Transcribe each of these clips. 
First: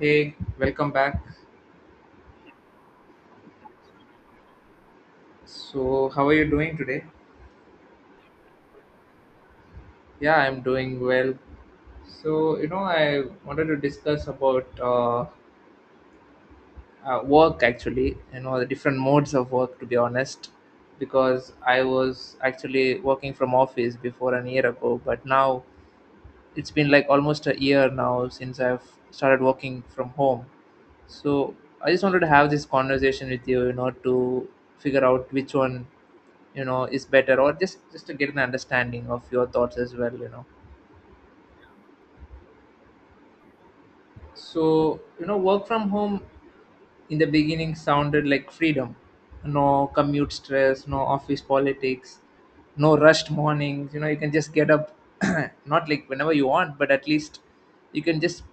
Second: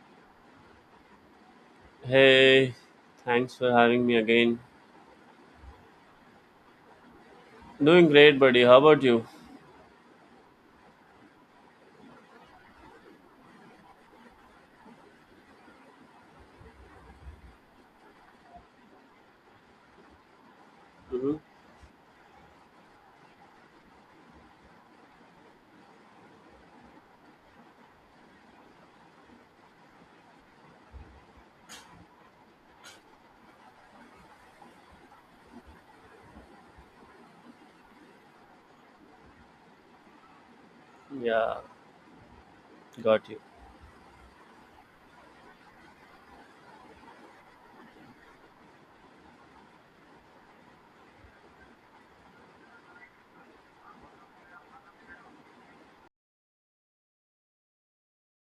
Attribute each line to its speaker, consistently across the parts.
Speaker 1: Hey, welcome back.
Speaker 2: Hey, thanks for having me again.
Speaker 1: So, how are you doing today?
Speaker 2: Doing great, buddy. How about you?
Speaker 1: Yeah, I'm doing well. So, I wanted to discuss about work actually, the different modes of work to be honest,
Speaker 2: Mm-hmm.
Speaker 1: because I was actually working from office before an year ago, but now it's been like almost a year now since I've started working from home. So, I just wanted to have this conversation with you, to figure out which one is better, or just to get an understanding of your thoughts as well.
Speaker 2: Yeah, got you.
Speaker 1: So, work from home in the beginning sounded like freedom. No commute stress, no office politics, no rushed mornings. You can just get up not like whenever you want, but at least you can just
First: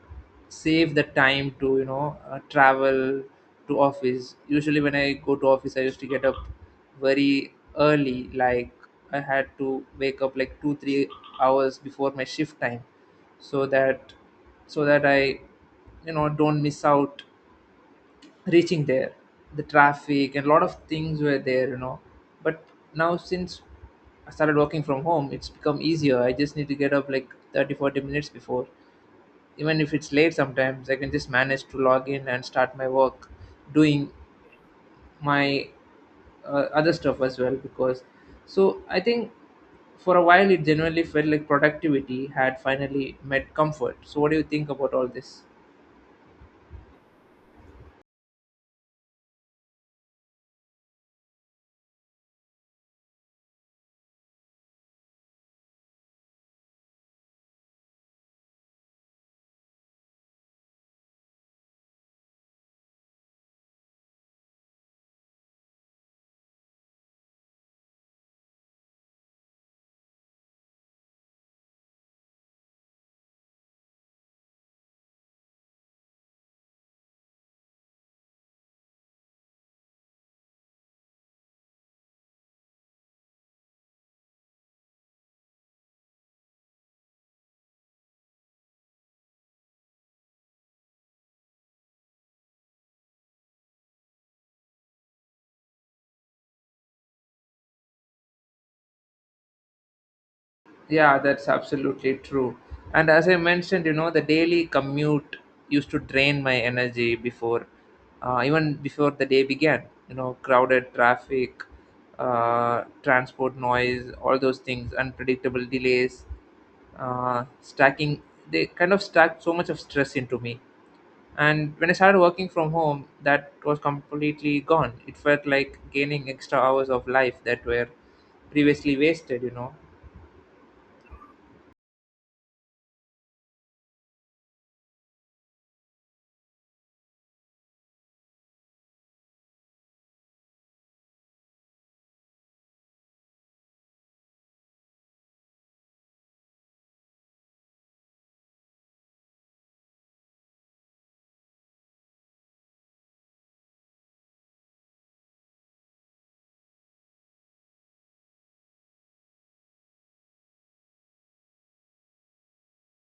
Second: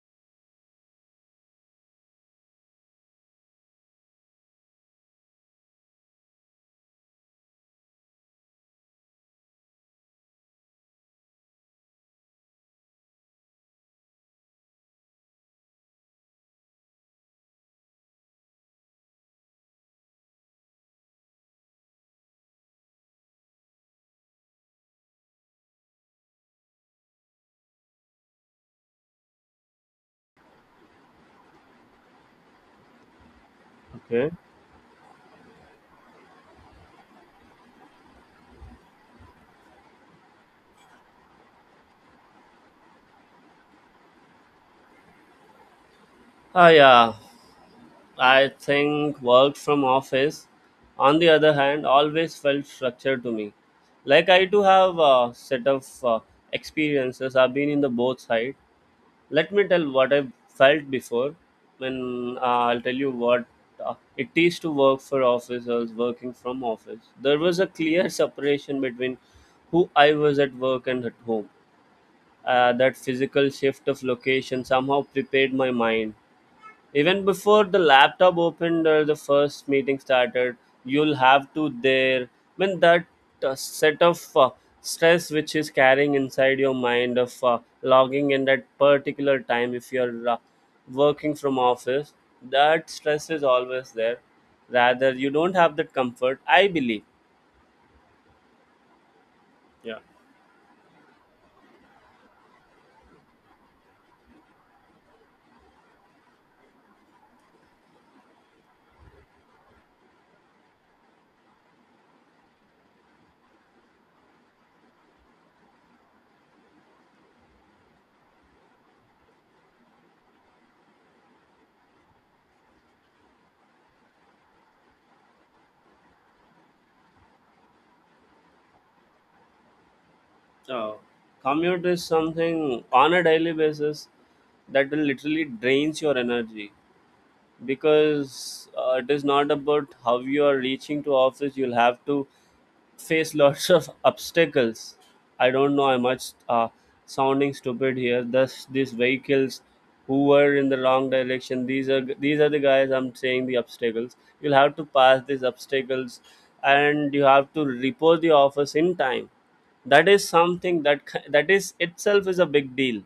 Speaker 1: save the time to travel to office. Usually when I go to office, I used to get up very early, like I had to wake up like 2 3 hours before my shift time, so that so that I don't miss out reaching there. The traffic and a lot of things were there. But now since I started working from home, it's become easier. I just need to get up like 30, 40 minutes before. Even if it's late, sometimes I can just manage to log in and start my work, doing
Speaker 2: Okay.
Speaker 1: my other stuff as well, because so I think for a while it genuinely felt like productivity had finally met comfort. So what do you think about all this?
Speaker 2: Yeah. I think work from office, on the other hand, always felt structured to me. Like I do have a set of experiences. I've been in the both side. Let me tell what I felt before. When I'll tell you what it is to work for office. I was working from office. There was a clear separation between who I was at work and at home. That physical shift of location somehow prepared my mind even before the laptop opened or the first meeting started. You'll have to there, I mean that, set of stress which is carrying inside your mind of logging in at particular time if you're working from office. That stress is always there, rather you don't have that comfort, I believe. Yeah,
Speaker 1: Yeah, that's absolutely true. And as I mentioned, the daily commute used to drain my energy before, even before the day began. Crowded traffic, transport noise, all those things, unpredictable delays, stacking. They kind of stacked so much of stress into me. And when I started working from home, that was completely gone. It felt like gaining extra hours of life that were previously wasted.
Speaker 2: uh, commute is something on a daily basis that will literally drains your energy, because it is not about how you are reaching to office. You'll have to face lots of obstacles. I don't know. I much sounding stupid here. Thus, these vehicles who were in the wrong direction. These are the guys, I'm saying, the obstacles. You'll have to pass these obstacles, and you have to report the office in time. That is something that is itself is a big deal.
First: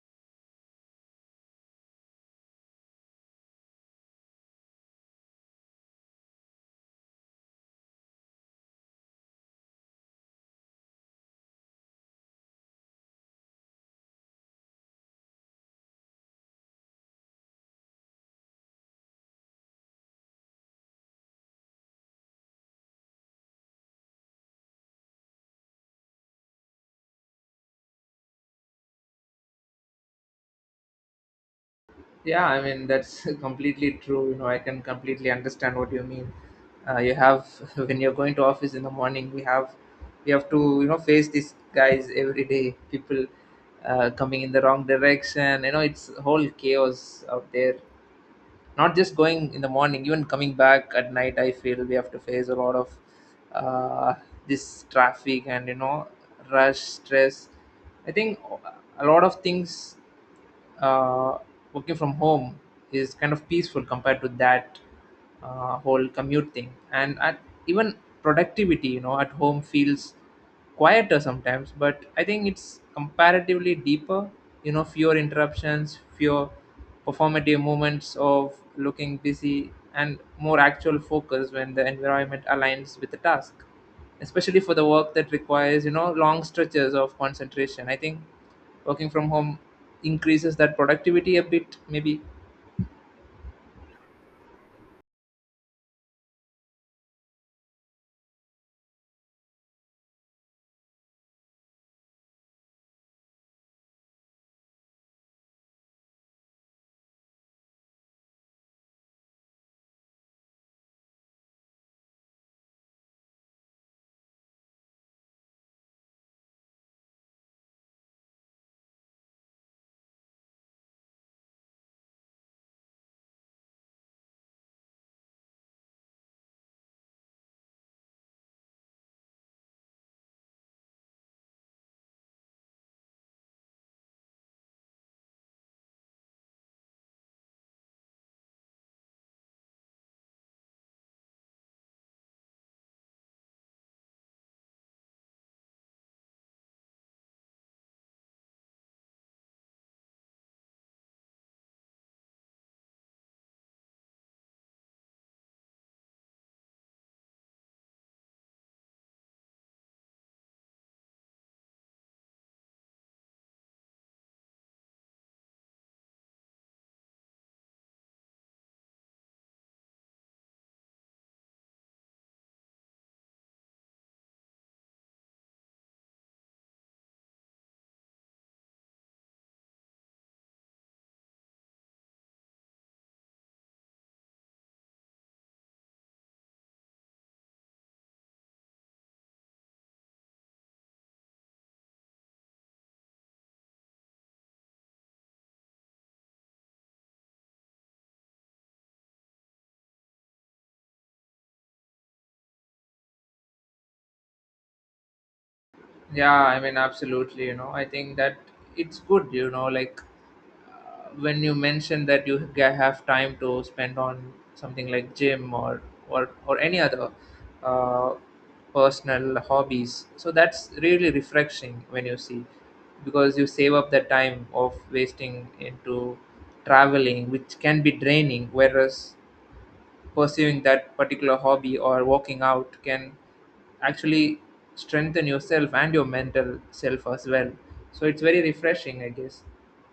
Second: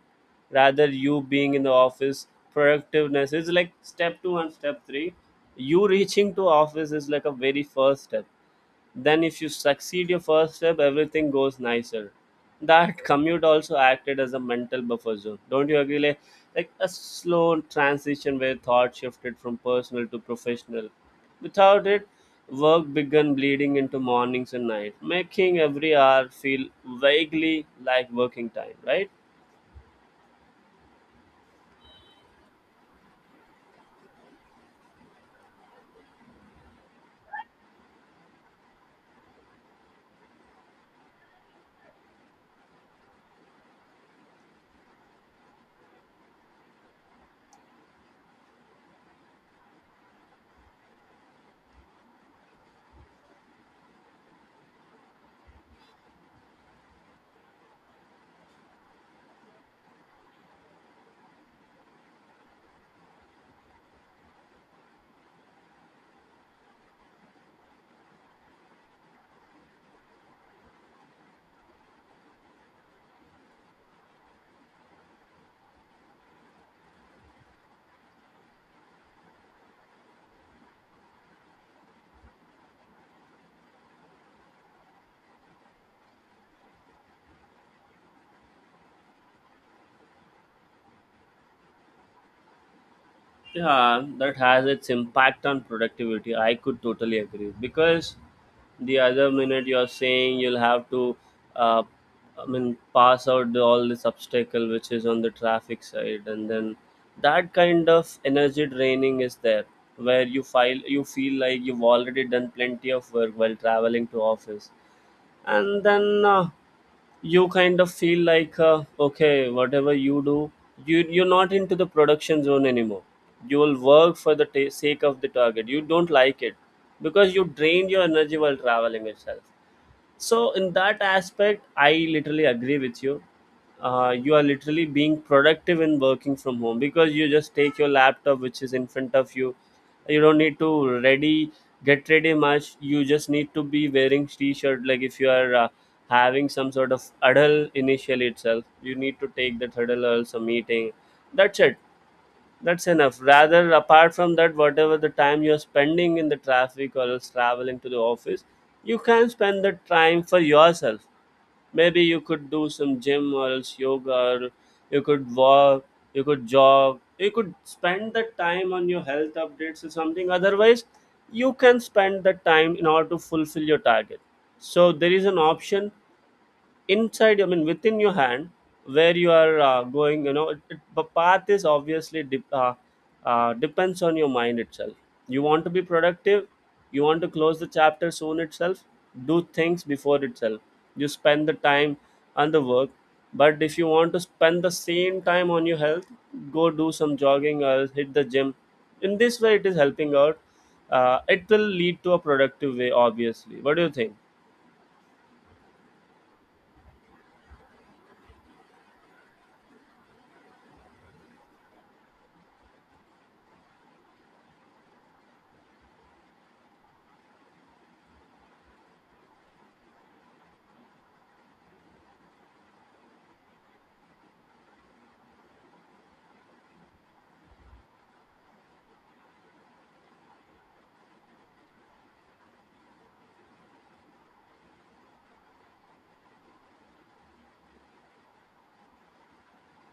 Speaker 2: Rather, you being in the office, productiveness is like step two and step three. You reaching to office is like a very first step. Then, if you succeed your first step, everything goes nicer. That commute also acted as a mental buffer zone. Don't you agree? Like a slow transition where thought shifted from personal to professional. Without it, work began bleeding into mornings and nights, making every hour feel vaguely like working time, right?
Speaker 1: Yeah, I mean that's completely true. I can completely understand what you mean. You have when you're going to office in the morning, we have to face these guys every day. People coming in the wrong direction. It's whole chaos out there. Not just going in the morning, even coming back at night. I feel we have to face a lot of uh, this traffic and rush stress. I think a lot of things, uh, working from home is kind of peaceful compared to that whole commute thing, and even productivity at home feels quieter sometimes, but I think it's comparatively deeper, fewer interruptions, fewer performative moments of looking busy, and more actual focus when the environment aligns with the task, especially for the work that requires long stretches of concentration. I think working from home increases that productivity a bit, maybe.
Speaker 2: Yeah, that has its impact on productivity. I could totally agree, because the other minute you're saying you'll have to, uh, I mean, pass out the, all this obstacle which is on the traffic side, and then that kind of energy draining is there, where you file you feel like you've already done plenty of work while traveling to office. And then you kind of feel like, okay, whatever you do, you're not into the production zone anymore. You will work for the ta sake of the target, you don't like it, because you drained your energy while traveling itself. So in that aspect, I literally agree with you. You are literally being productive in working from home, because you just take your laptop which is in front of you. You don't need to ready, get ready much. You just need to be wearing t-shirt. Like if you are having some sort of huddle initially itself, you need to take that huddle or some meeting. That's it, that's enough. Rather, apart from that, whatever the time you're spending in the traffic or else traveling to the office, you can spend that time for yourself. Maybe you could do some gym or else yoga, or you could walk, you could jog. You could spend that time on your health updates, or something. Otherwise, you can spend that time in order to fulfill your target. So there is an option inside, I mean within your hand, where you are going, you know, the path is obviously depends on your mind itself. You want to be productive, you want to close the chapter soon itself, do things before itself, you spend the time on the work. But if you want to spend the same time on your health, go do some jogging or hit the gym. In this way it is helping out. It will lead to a productive way, obviously. What do you think?
Speaker 1: Yeah, I mean, absolutely. I think that it's good. Like, when you mention that you have time to spend on something like gym, or or any other uh, personal hobbies. So that's really refreshing when you see, because you save up the time of wasting into traveling, which can be draining. Whereas pursuing that particular hobby or working out can actually strengthen yourself and your mental self as well, so it's very refreshing, I guess.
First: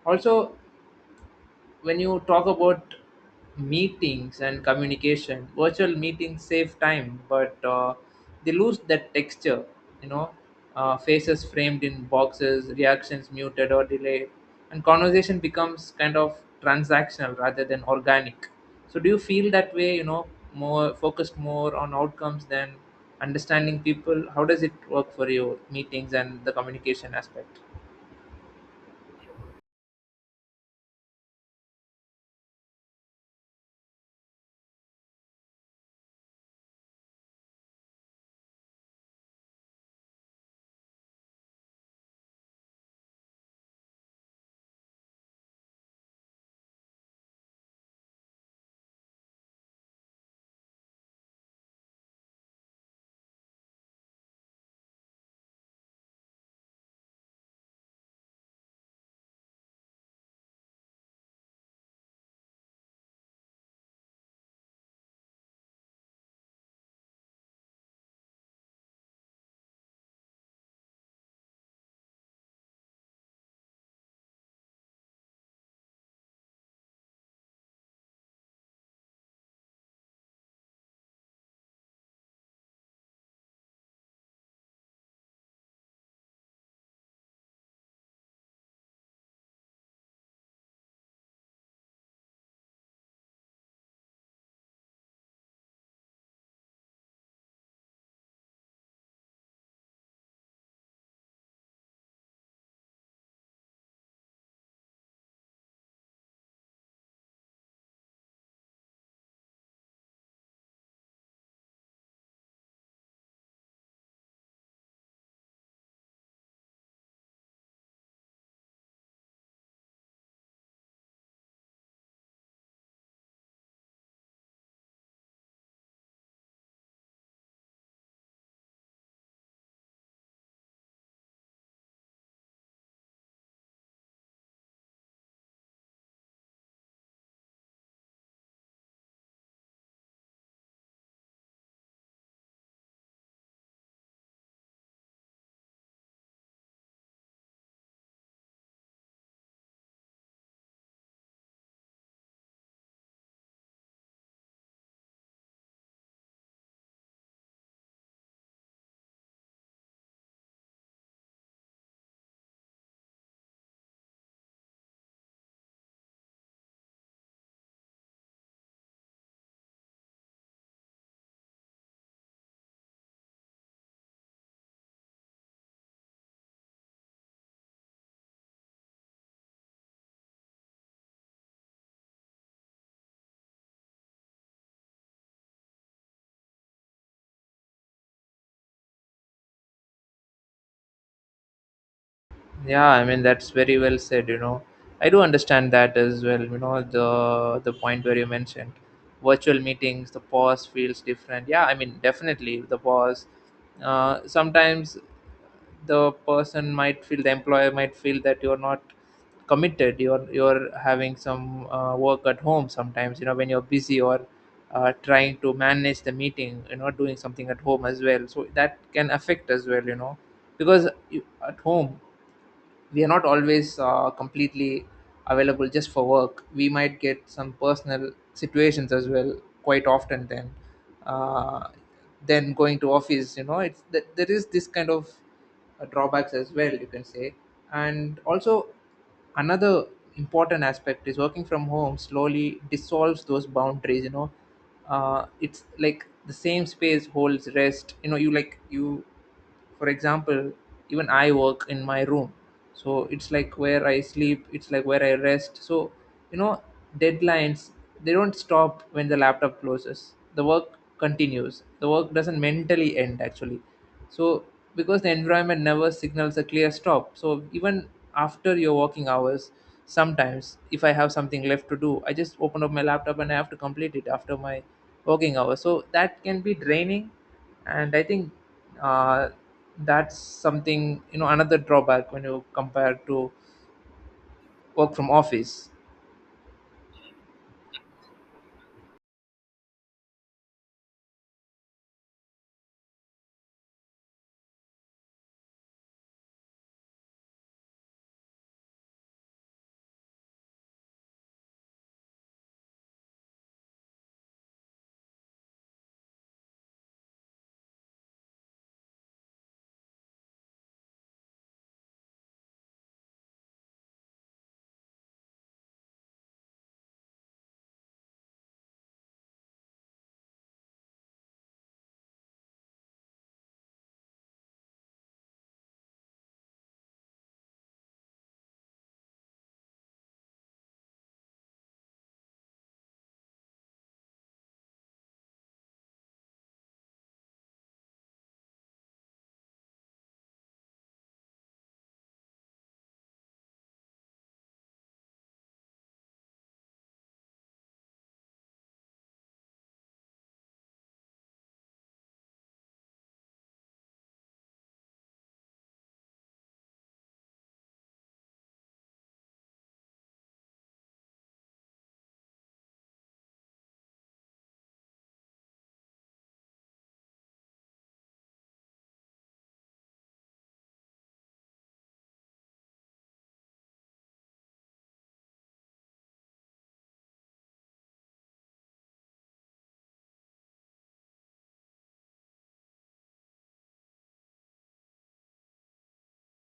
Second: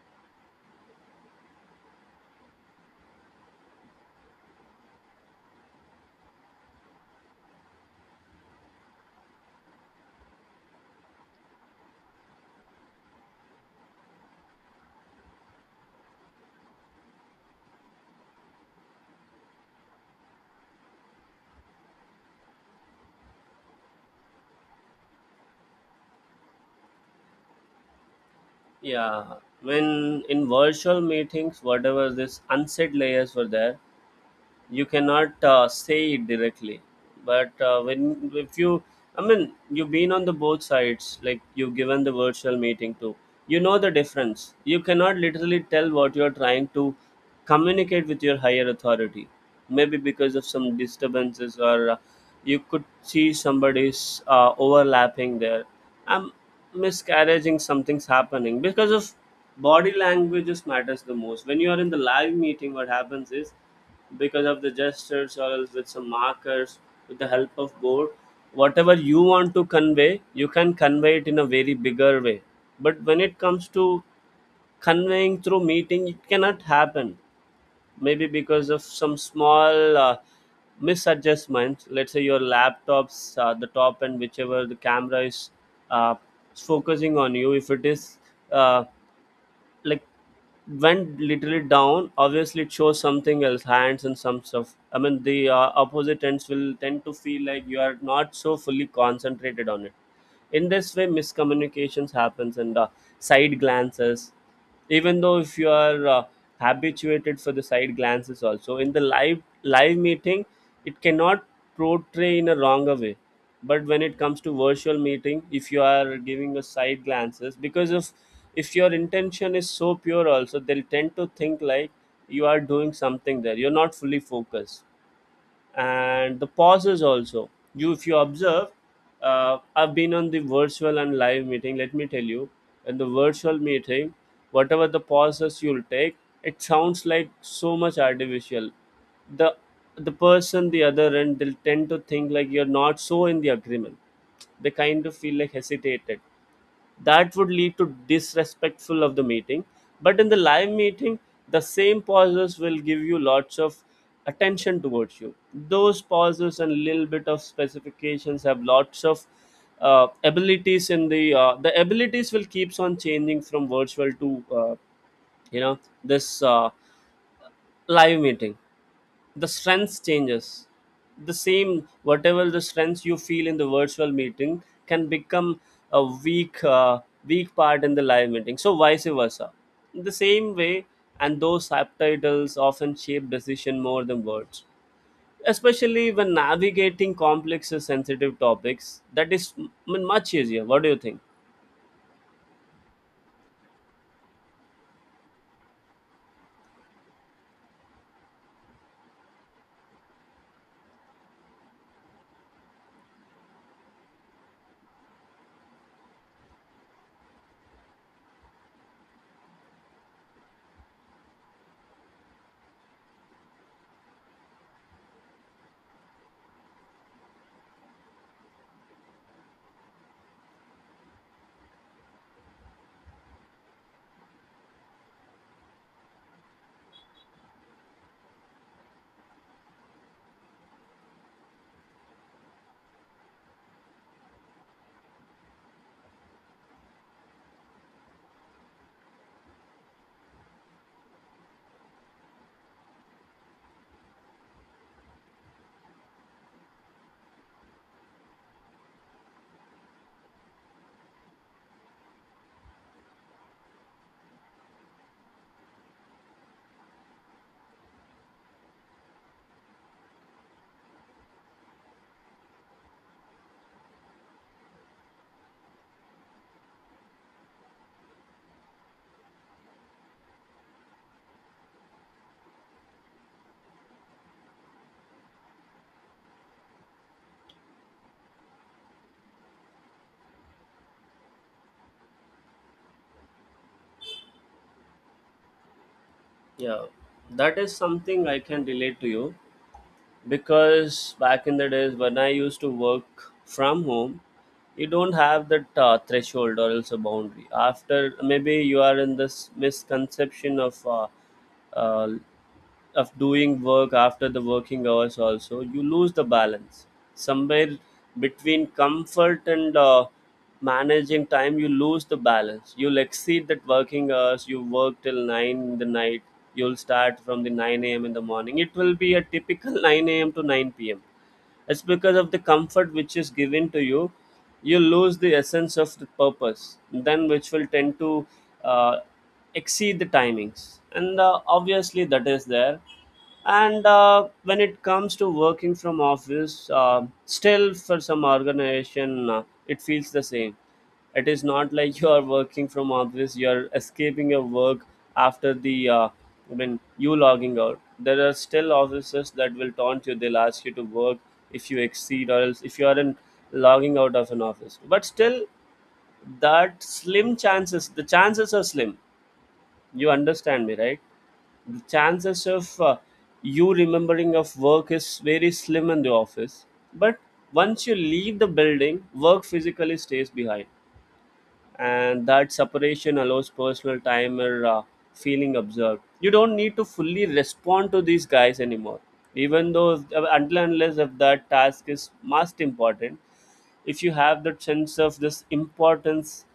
Speaker 1: Also, when you talk about meetings and communication, virtual meetings save time, but they lose that texture you know Faces framed in boxes, reactions muted or delayed, and conversation becomes kind of transactional rather than organic. So do you feel that way, more focused, more on outcomes than understanding people? How does it work for you, meetings and the communication aspect?
Speaker 2: Yeah, when in virtual meetings, whatever this unsaid layers were there, you cannot say it directly. But when if you, I mean, you've been on the both sides, like you've given the virtual meeting too, you know the difference. You cannot literally tell what you're trying to communicate with your higher authority. Maybe because of some disturbances, or you could see somebody's overlapping there. I'm miscarriaging, something's happening, because of body languages matters the most. When you are in the live meeting, what happens is, because of the gestures or else with some markers, with the help of board, whatever you want to convey, you can convey it in a very bigger way. But when it comes to conveying through meeting, it cannot happen. Maybe because of some small misadjustment, let's say your laptops, the top and whichever the camera is uh, focusing on you, if it is, uh, like, went literally down, obviously it shows something else, hands and some stuff. I mean the opposite ends will tend to feel like you are not so fully concentrated on it. In this way miscommunications happens. And side glances, even though if you are habituated for the side glances also in the live meeting, it cannot portray in a wronger way. But when it comes to virtual meeting, if you are giving a side glances, because of, if your intention is so pure also, they'll tend to think like you are doing something there, you're not fully focused. And the pauses also, you, if you observe, I've been on the virtual and live meeting, let me tell you. In the virtual meeting, whatever the pauses you'll take, it sounds like so much artificial. The the person the other end, they'll tend to think like you're not so in the agreement. They kind of feel like hesitated. That would lead to disrespectful of the meeting. But in the live meeting, the same pauses will give you lots of attention towards you. Those pauses and little bit of specifications have lots of abilities in the, the abilities will keeps on changing from virtual to, you know, this live meeting. The strengths changes. The same, whatever the strengths you feel in the virtual meeting, can become a weak part in the live meeting. So vice versa, in the same way. And those subtitles often shape decision more than words, especially when navigating complex and sensitive topics. That is much easier. What do you think?
Speaker 1: Yeah, I mean that's very well said. I do understand that as well, the point where you mentioned virtual meetings, the pause feels different. Yeah, I mean definitely the pause. Sometimes the person might feel, the employer might feel that you're not committed, you're having some work at home sometimes, when you're busy, or trying to manage the meeting, doing something at home as well, so that can affect as well. Because at home, we are not always completely available just for work. We might get some personal situations as well quite often. Then uh, then going to office, it's there is this kind of drawbacks as well, you can say. And also, another important aspect is working from home slowly dissolves those boundaries. It's like the same space holds rest you know you like you For example, even I work in my room, so it's like where I sleep, it's like where I rest. So, you know deadlines, they don't stop when the laptop closes, the work continues, the work doesn't mentally end actually. So because the environment never signals a clear stop, so even after your working hours, sometimes if I have something left to do, I just open up my laptop and I have to complete it after my working hours, so that can be draining. And I think, uh, that's something, another drawback when you compare to work from office.
Speaker 2: Yeah, that is something I can relate to you, because back in the days when I used to work from home, you don't have that threshold or else a boundary. After maybe you are in this misconception of, uh, of doing work after the working hours also, you lose the balance somewhere between comfort and managing time. You lose the balance, you'll exceed that working hours, you work till 9 in the night. You'll start from the 9 a.m. in the morning. It will be a typical 9 a.m. to 9 p.m. It's because of the comfort which is given to you. You lose the essence of the purpose, then which will tend to uh, exceed the timings. And obviously that is there. And when it comes to working from office, still for some organization it feels the same. It is not like you are working from office you are escaping your work after the, when you logging out, there are still offices that will taunt you, they'll ask you to work if you exceed or else if you are in logging out of an office. But still, that slim chances, the chances are slim. You understand me, right? The chances of you remembering of work is very slim in the office. But once you leave the building, work physically stays behind, and that separation allows personal time. Or feeling observed, you don't need to fully respond to these guys anymore, even though, until and unless if that task is most important. If you have that sense of this importance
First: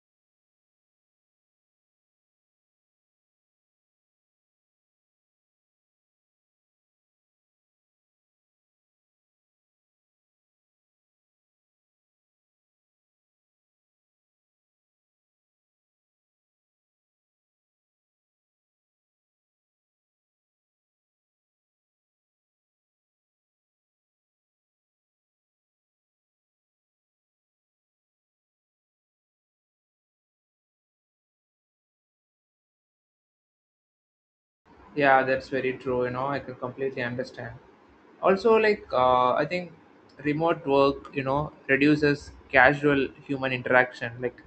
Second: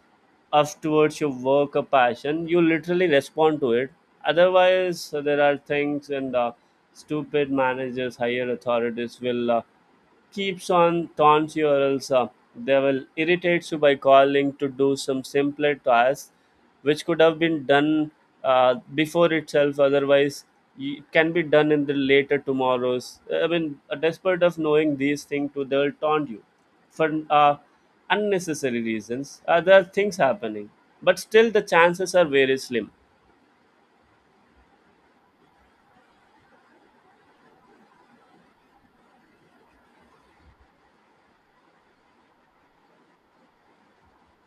Speaker 2: of, towards your work or passion, you literally respond to it. Otherwise, there are things. And stupid managers, higher authorities will keeps on taunts you. Or else they will irritate you by calling to do some simpler tasks, which could have been done before itself. Otherwise, it can be done in the later tomorrows. I mean despite of knowing these things too, they will taunt you for uh, unnecessary reasons. There are things happening, but still the chances are very slim.
Speaker 1: Yeah, that's very true, I can completely understand. Also, like I think remote work reduces casual human interaction, like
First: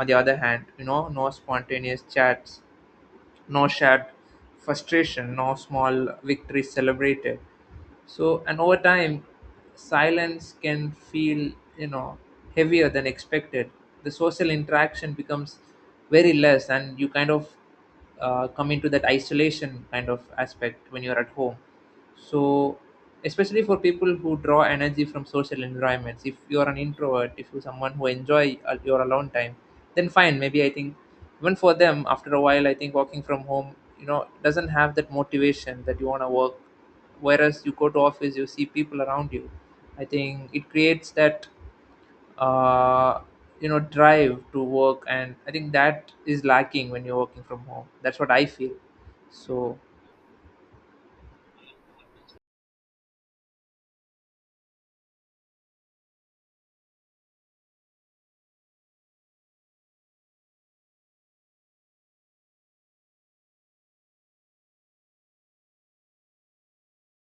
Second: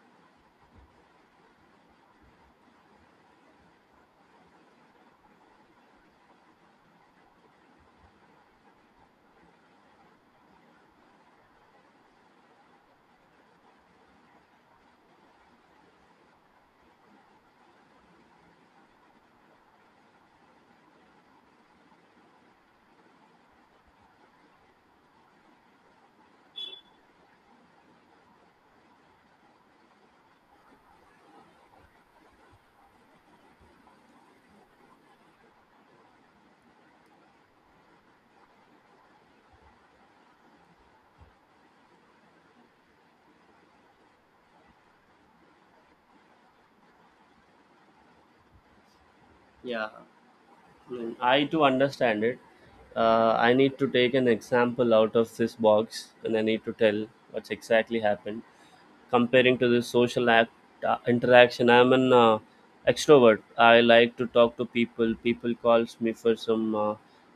Speaker 1: on the other hand, no spontaneous chats, no shared frustration, no small victories celebrated. So, and over time, silence can feel, you know, heavier than expected. The social interaction becomes very less, and you kind of come into that isolation kind of aspect when you're at home. So especially for people who draw energy from social environments, if you are an introvert, if you're someone who enjoy your alone time, then fine, maybe. I think even for them, after a while, I think working from home doesn't have that motivation that you want to work, whereas you go to office, you see people around you, I think it creates that uh, drive to work. And I think that is lacking when you're working from home, that's what I feel, so.
Speaker 2: Yeah, mm, I to understand it, I need to take an example out of this box, and I need to tell what's exactly happened. Comparing to this social act, interaction, I'm an extrovert. I like to talk to people. People calls me for some, uh,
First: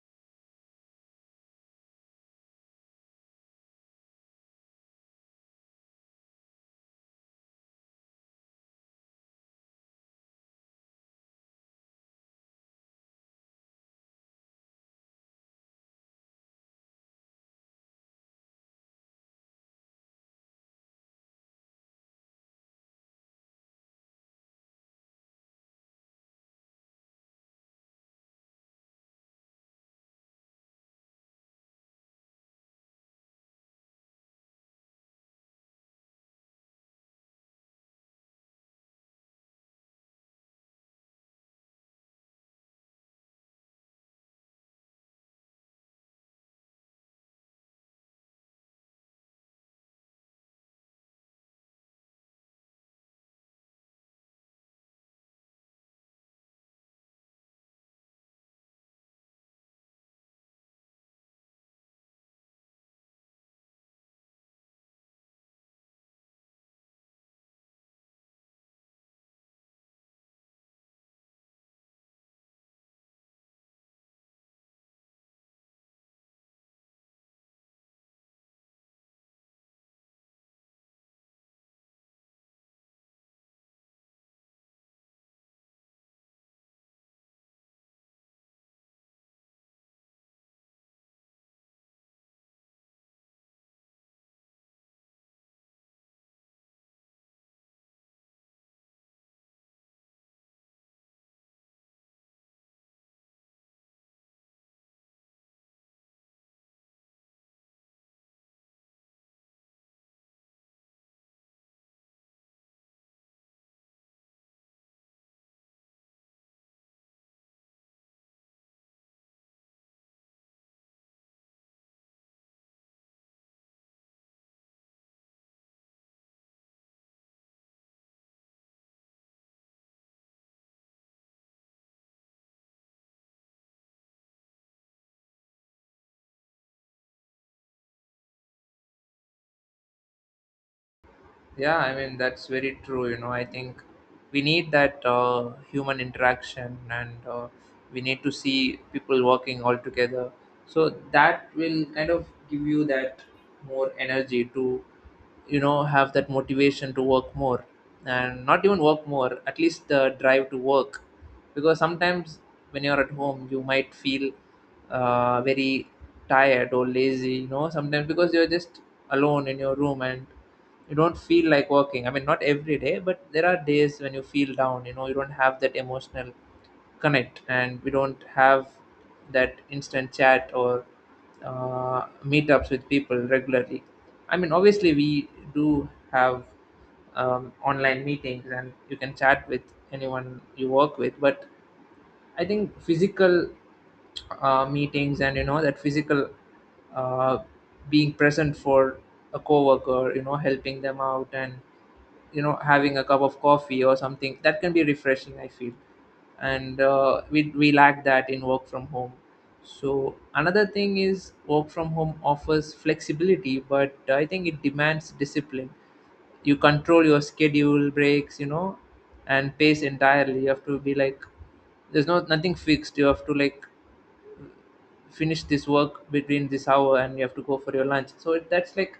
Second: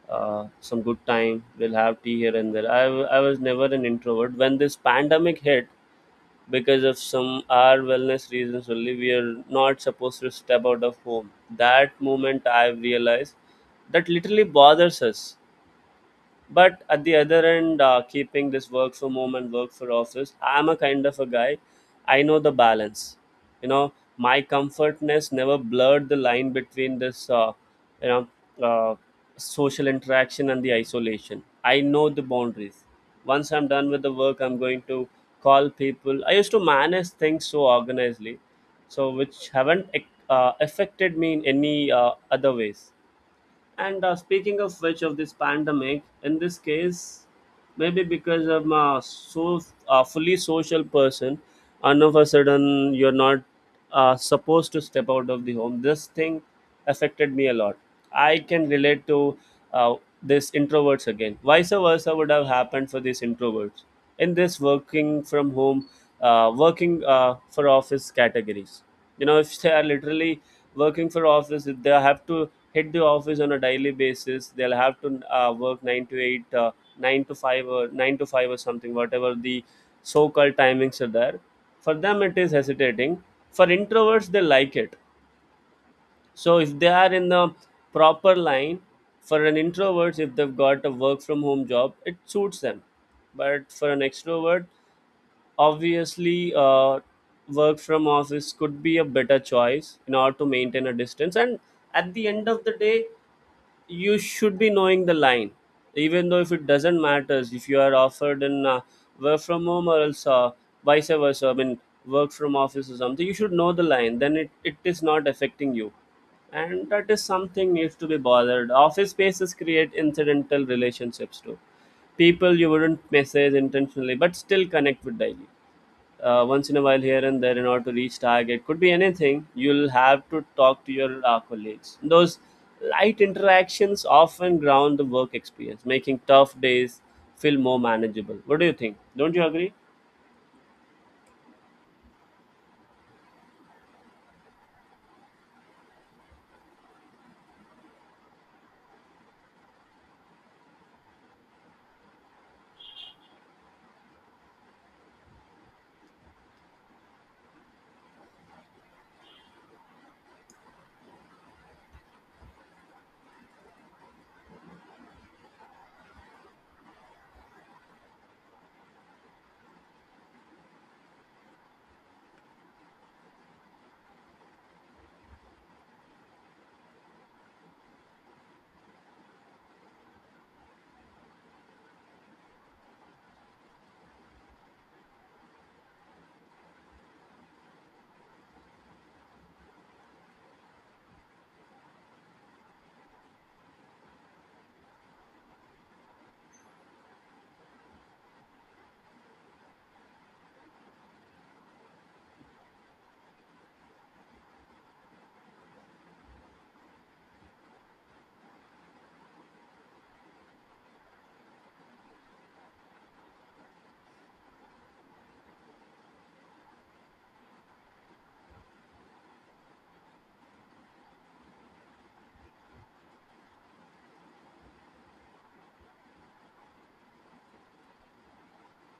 Speaker 2: uh, some good time. We'll have tea here and there. I was never an introvert. When this pandemic hit, because of some our wellness reasons only we are not supposed to step out of home, that moment I've realized that literally bothers us. But at the other end, keeping this work from home and work for office, I'm a kind of a guy, I know the balance. you know my comfortness never blurred the line between this you know uh, social interaction and the isolation. I know the boundaries. Once I'm done with the work, I'm going to call people. I used to manage things so organizedly, so which haven't affected me in any other ways. And speaking of which, of this pandemic, in this case, maybe because I'm a fully social person, and of a sudden you're not supposed to step out of the home. This thing affected me a lot. I can relate to uh, this introverts again. Vice versa would have happened for these introverts in this working from home, working for office categories. If they are literally working for office, they have to hit the office on a daily basis. They'll have to work 9 to 8, 9 to 5, or 9 to 5, or something, whatever the so-called timings are there. For them it is hesitating. For introverts, they like it. So if they are in the proper line, for an introvert, if they've got a work from home job, it suits them. But for an extrovert, obviously, work from office could be a better choice in order to maintain a distance. And at the end of the day, you should be knowing the line. Even though, if it doesn't matters, if you are offered in work from home or else, vice versa, I mean work from office or something, you should know the line, then it is not affecting you. And that is something needs to be bothered. Office spaces create incidental relationships too. People you wouldn't message intentionally, but still connect with daily, once in a while here and there. In order to reach target, could be anything, you'll have to talk to your colleagues. Those light interactions often ground the work experience, making tough days feel more manageable. What do you think, don't you agree?
Speaker 1: Yeah, I mean that's very true. I think we need that human interaction, and we need to see people working all together. So that will kind of give you that more energy to, have that motivation to work more, and not even work more. At least the drive to work, because sometimes when you're at home, you might feel very tired or lazy. Sometimes because you're just alone in your room and you don't feel like working. I mean, not every day, but there are days when you feel down, you don't have that emotional connect, and we don't have that instant chat or meetups with people regularly. I mean, obviously, we do have online meetings and you can chat with anyone you work with, but I think physical meetings, and that physical, uh, being present for a coworker, helping them out, and having a cup of coffee or something, that can be refreshing, I feel. And we lack that in work from home. So another thing is, work from home offers flexibility, but I think it demands discipline. You control your schedule, breaks, and pace entirely. You have to be like, there's no nothing fixed, you have to like finish this work between this hour and you have to go for your lunch. So that's like,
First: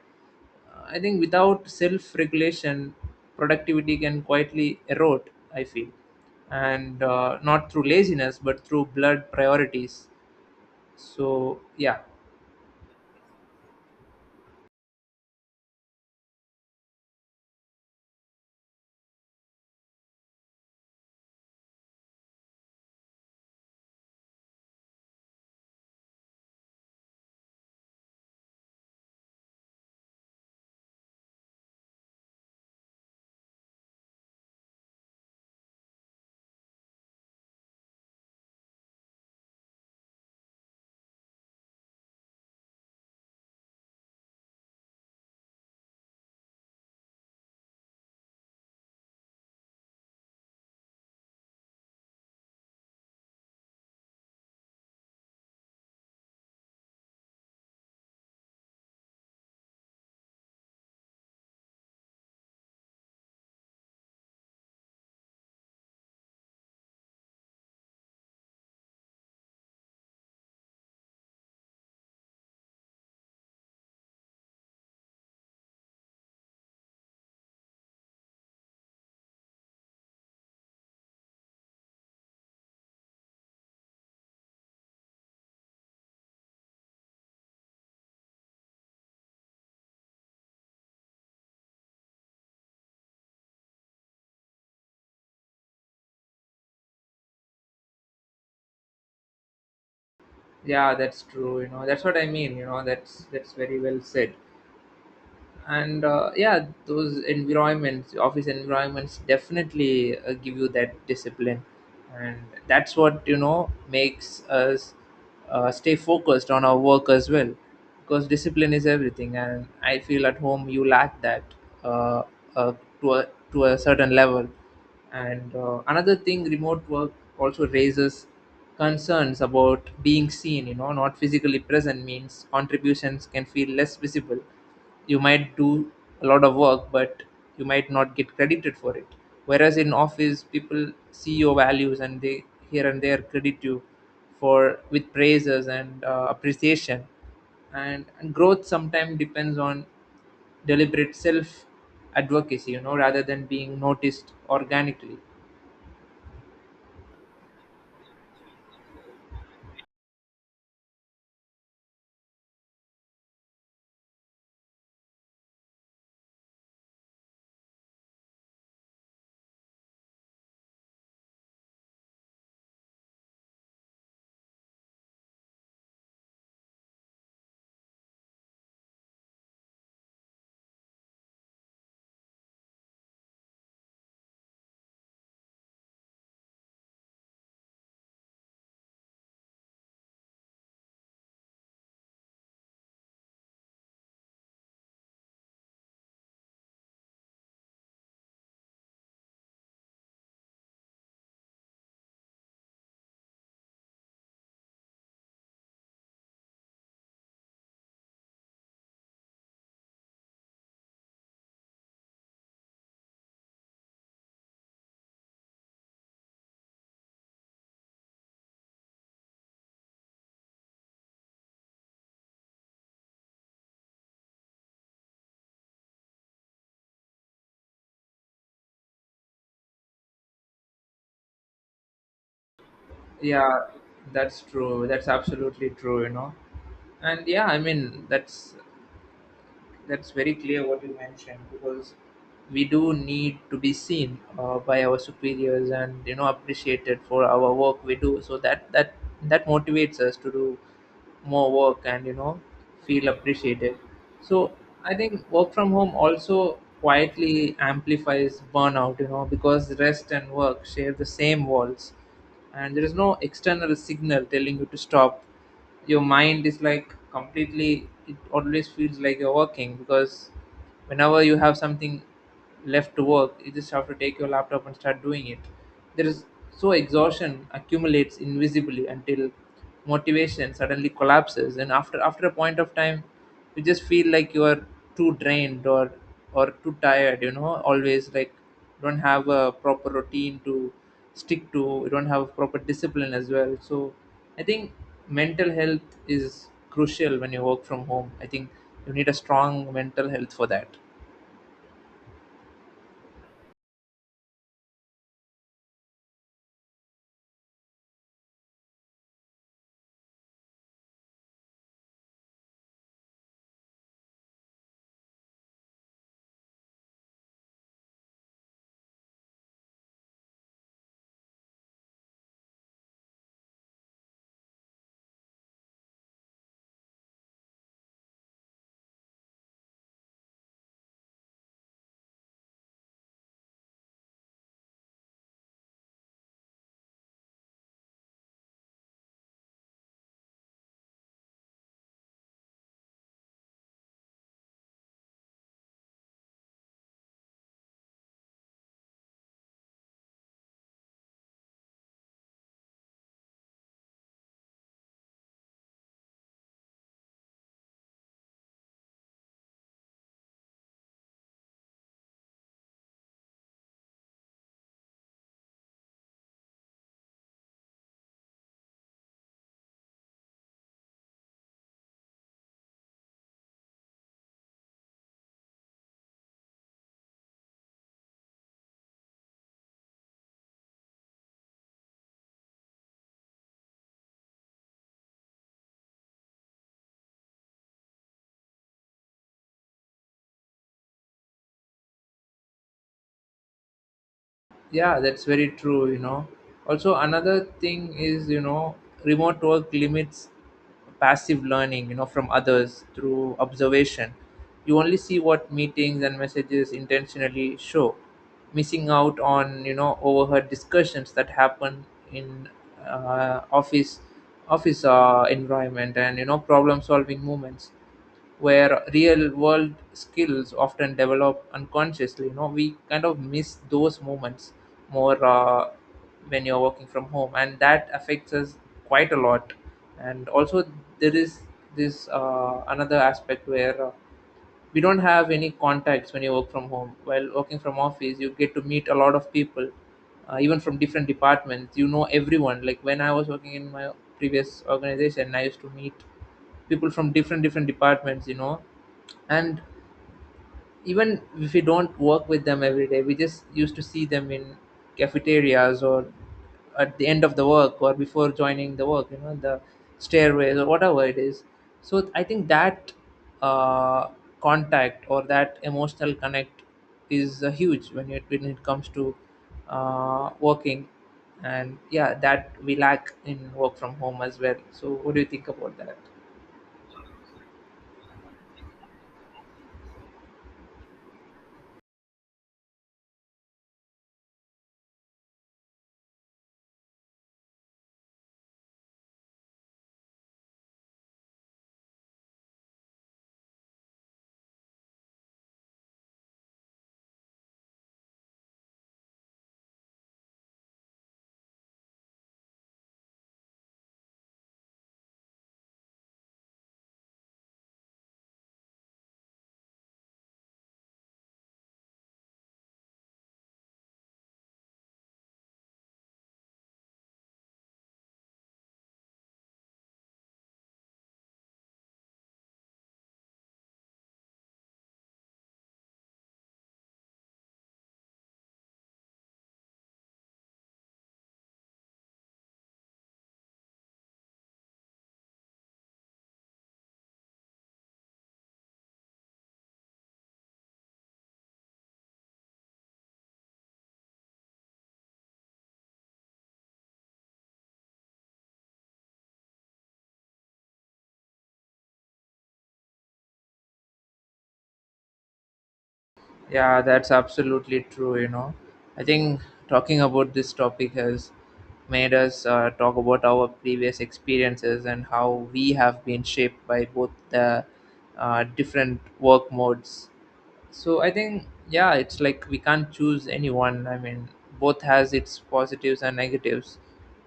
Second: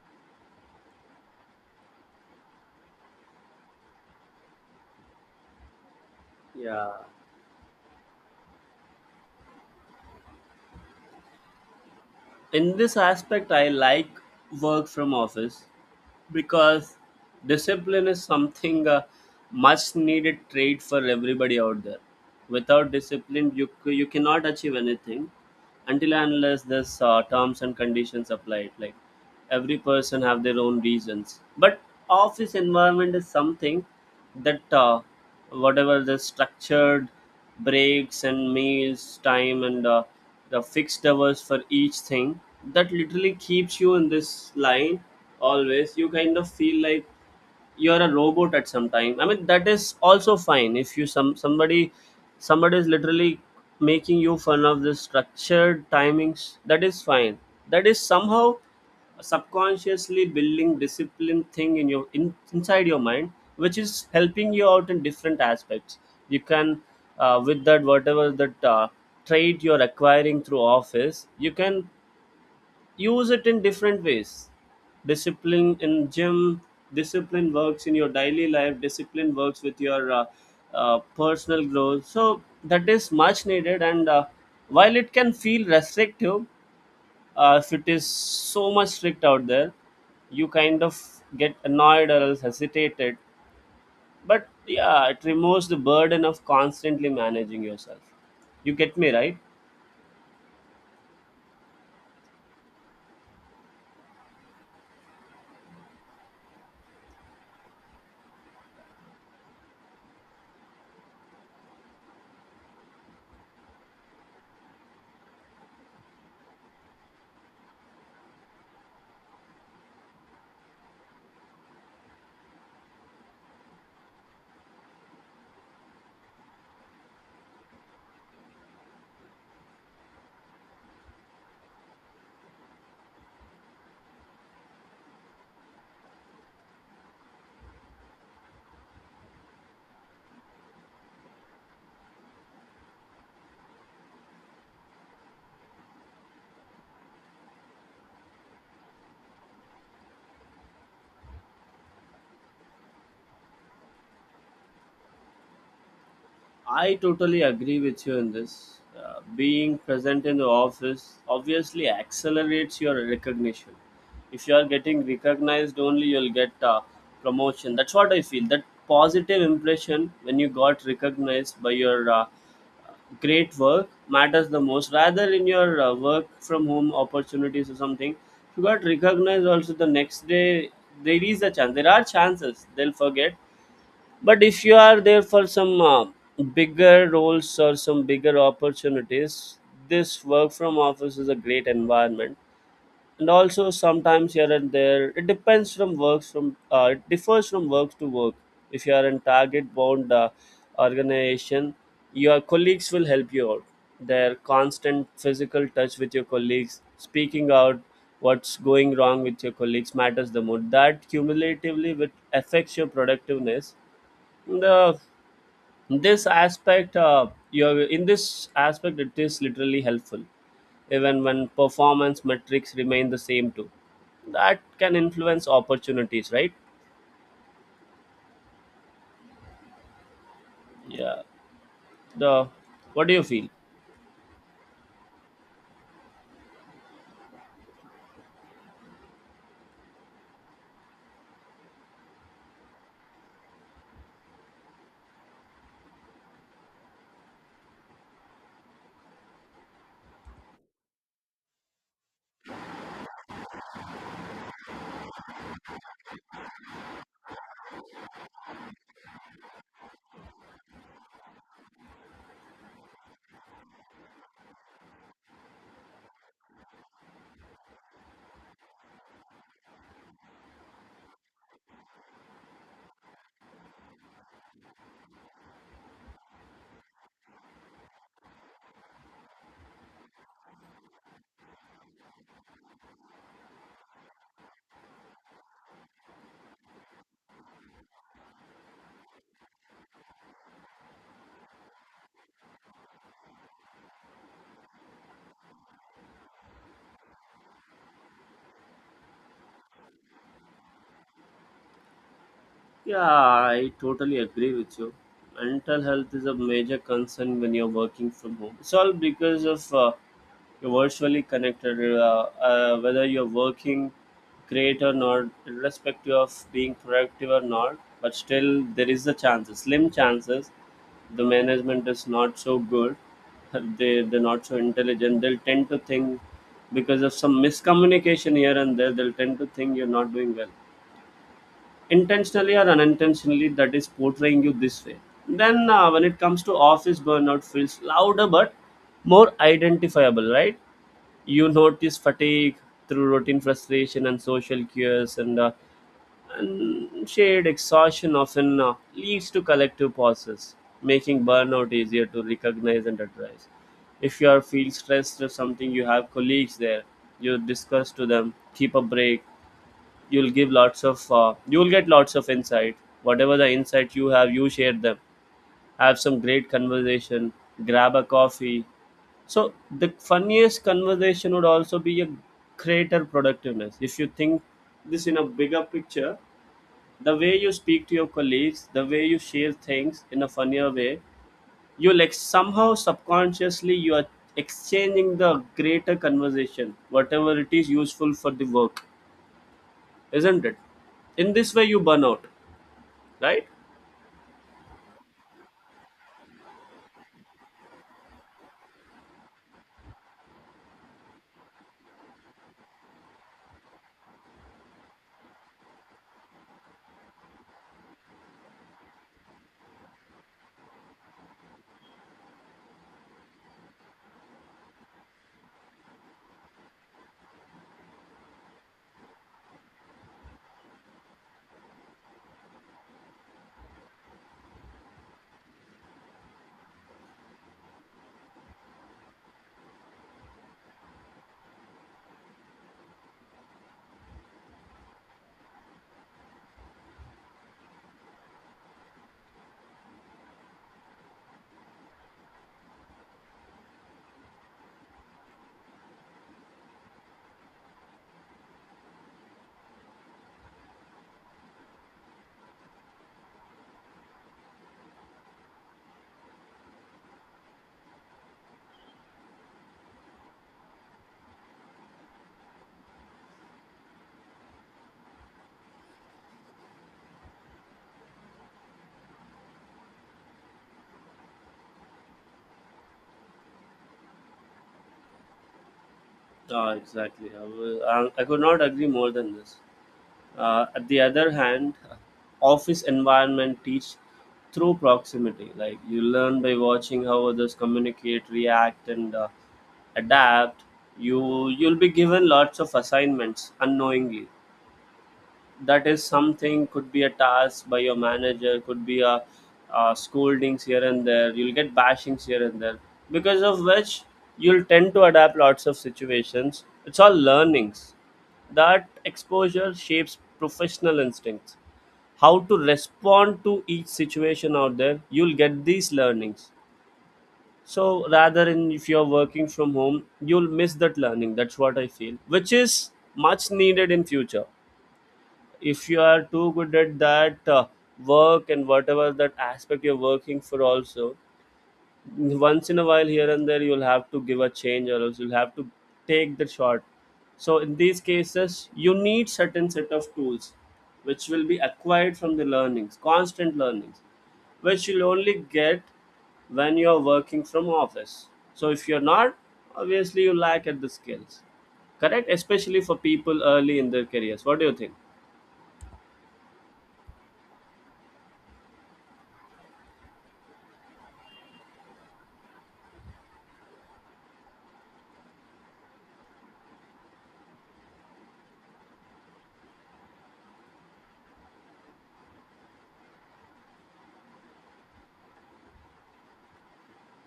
Speaker 1: I think without self regulation, productivity can quietly erode, I feel.
Speaker 2: Yeah,
Speaker 1: And not through laziness, but through blurred priorities. So yeah.
Speaker 2: in this aspect I like work from office, because discipline is something, much needed trait for everybody out there. Without discipline, you cannot achieve anything, until and unless there's terms and conditions applied. Like, every person have their own reasons, but office environment is something that, whatever the structured breaks and meals time and the fixed hours for each thing, that literally keeps you in this line always. You kind of feel like you're a robot at some time, I mean that is also fine. If you some somebody somebody is literally making you fun of the structured timings, that is fine. That is somehow subconsciously building discipline thing in your, inside your mind, which is helping you out in different aspects. You can, with that whatever that trade you're acquiring through office, you can use it in different ways. Discipline in gym, discipline works in your daily life, discipline works with your personal growth. So that is much needed. And while it can feel restrictive, if it is so much strict out there, you kind of get annoyed or else hesitated, but yeah, it removes the burden of constantly managing yourself. You get me right?
Speaker 1: Yeah, that's true, that's what I mean, that's very well said. And yeah, those environments, office environments definitely give you that discipline. And that's what, makes us stay focused on our work as well, because discipline is everything, and I feel at home you lack that, uh, uh, to a certain level. And another thing, remote work also raises concerns about being seen, not physically present means contributions can feel less visible. You might do a lot of work, but you might not get credited for it. Whereas in office, people see your values, and they here and there credit you for, with praises and appreciation. And growth sometimes depends on deliberate self advocacy, rather than being noticed organically.
Speaker 2: I totally agree with you in this. Being present in the office obviously accelerates your recognition. If you are getting recognized, only you'll get promotion. That's what I feel. That positive impression when you got recognized by your great work matters the most. Rather, in your work from home opportunities or something, if you got recognized also the next day, there is a chance. There are chances they'll forget. But if you are there for some bigger roles or some bigger opportunities, this work from office is a great environment. And also, sometimes here and there, it depends from works from, it differs from work to work. If you are in target bound organization, your colleagues will help you out. Their constant physical touch with your colleagues, speaking out what's going wrong with your colleagues, matters the most. That cumulatively will affects your productiveness. The this aspect you have, In this aspect it is literally helpful, even when performance metrics remain the same too, that can influence opportunities, right? Yeah. the What do you feel?
Speaker 1: Yeah, that's true, that's absolutely true, and yeah, I mean that's very clear what you mentioned, because we do need to be seen by our superiors and appreciated for our work we do, so that that motivates us to do more work and feel appreciated. So I think work from home also quietly amplifies burnout, because rest and work share the same walls, and there is no external signal telling you to stop. Your mind is like completely, it always feels like you're working, because whenever you have something left to work, you just have to take your laptop and start doing it. There is, so exhaustion accumulates invisibly until motivation suddenly collapses, and after a point of time, you just feel like you are too drained or too tired, always, like, don't have a proper routine to stick to, you don't have a proper discipline as well. So I think mental health is crucial when you work from home. I think you need a strong mental health for that.
Speaker 2: Yeah, I totally agree with you. Mental health is a major concern when you're working from home. It's all because of, you're virtually connected, whether you're working great or not, irrespective of being productive or not. But still, there is a chance, slim chances. The management is not so good. They're not so intelligent. They'll tend to think, because of some miscommunication here and there, they'll tend to think you're not doing well intentionally or unintentionally, that is portraying you this way. Then when it comes to office, burnout feels louder but more identifiable, right? You notice fatigue through routine frustration and social cues, and shared exhaustion often leads to collective pauses, making burnout easier to recognize and address. If you are feel stressed or something, you have colleagues there, you discuss to them, keep a break. You'll get lots of insight. Whatever the insight you have, you share them, have some great conversation, grab a coffee. So the funniest conversation would also be a greater productiveness, if you think this in a bigger picture. The way you speak to your colleagues, the way you share things in a funnier way, you like somehow subconsciously, you are exchanging the greater conversation, whatever it is useful for the work, isn't it? In this way you burn out, right?
Speaker 1: Yeah, that's very true, also, another thing is, remote work limits passive learning, from others through observation. You only see what meetings and messages intentionally show, missing out on overheard discussions that happen in uh, office office uh, environment, and problem solving movements where real world skills often develop unconsciously, we kind of miss those moments more when you're working from home, and that affects us quite a lot. And also, there is this, another aspect where, we don't have any contacts when you work from home. While working from office, you get to meet a lot of people, even from different departments, everyone, like when I was working in my previous organization, I used to meet people from different different departments and even if we don't work with them every day, we just used to see them in cafeterias, or at the end of the work, or before joining the work, the stairways, or whatever it is. So I think that, uh, contact, or that emotional connect, is huge when it comes to, working. And yeah, that we lack in work from home as well. So what do you think about that?
Speaker 2: Ah, exactly. I could not agree more than this. At the other hand, office environment teach through proximity. Like, you learn by watching how others communicate, react, and adapt. You'll be given lots of assignments unknowingly. That is something, could be a task by your manager, could be scoldings here and there, you'll get bashings here and there, because of which you'll tend to adapt lots of situations. It's all learnings. That exposure shapes professional instincts. How to respond to each situation out there, you'll get these learnings. So rather, in if you're working from home, you'll miss that learning, that's what I feel, which is much needed in future. If you are too good at that work, and whatever that aspect you're working for, also once in a while here and there, you'll have to give a change or else you'll have to take the shot. So in these cases, you need certain set of tools, which will be acquired from the learnings, constant learnings, which you'll only get when you're working from office. So if you're not, obviously you lack at the skills. Correct, especially for people early in their careers. What do you think?
Speaker 1: Yeah, that's absolutely true. I think talking about this topic has made us talk about our previous experiences and how we have been shaped by both the, different work modes. So I think, yeah, it's like we can't choose anyone. I mean, both has its positives and negatives.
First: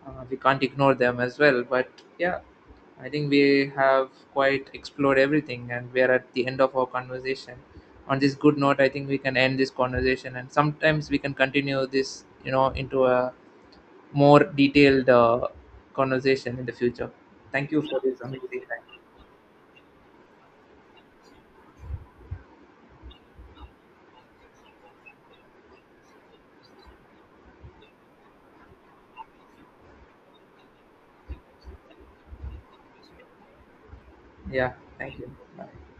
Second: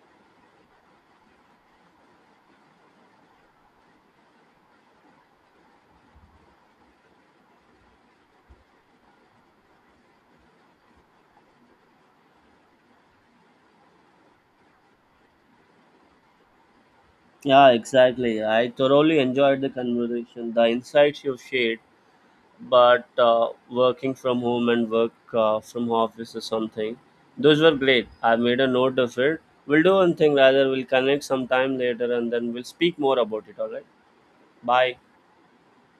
Speaker 1: We can't ignore them as well. But yeah, I think we have quite explored everything, and we are at the end of our conversation. On this good note, I think we can end this conversation, and sometimes we can continue this, into a more detailed, conversation in the future.
Speaker 2: Yeah,
Speaker 1: Thank you for this
Speaker 2: exactly.
Speaker 1: amazing
Speaker 2: I
Speaker 1: time.
Speaker 2: thoroughly enjoyed the conversation, the insights you shared. But working from home and work from office or something, those were great. I made a note of it. We'll do one thing rather. We'll connect sometime later and then we'll speak more about it. All right.
Speaker 1: Yeah,
Speaker 2: Bye.
Speaker 1: thank you. Bye.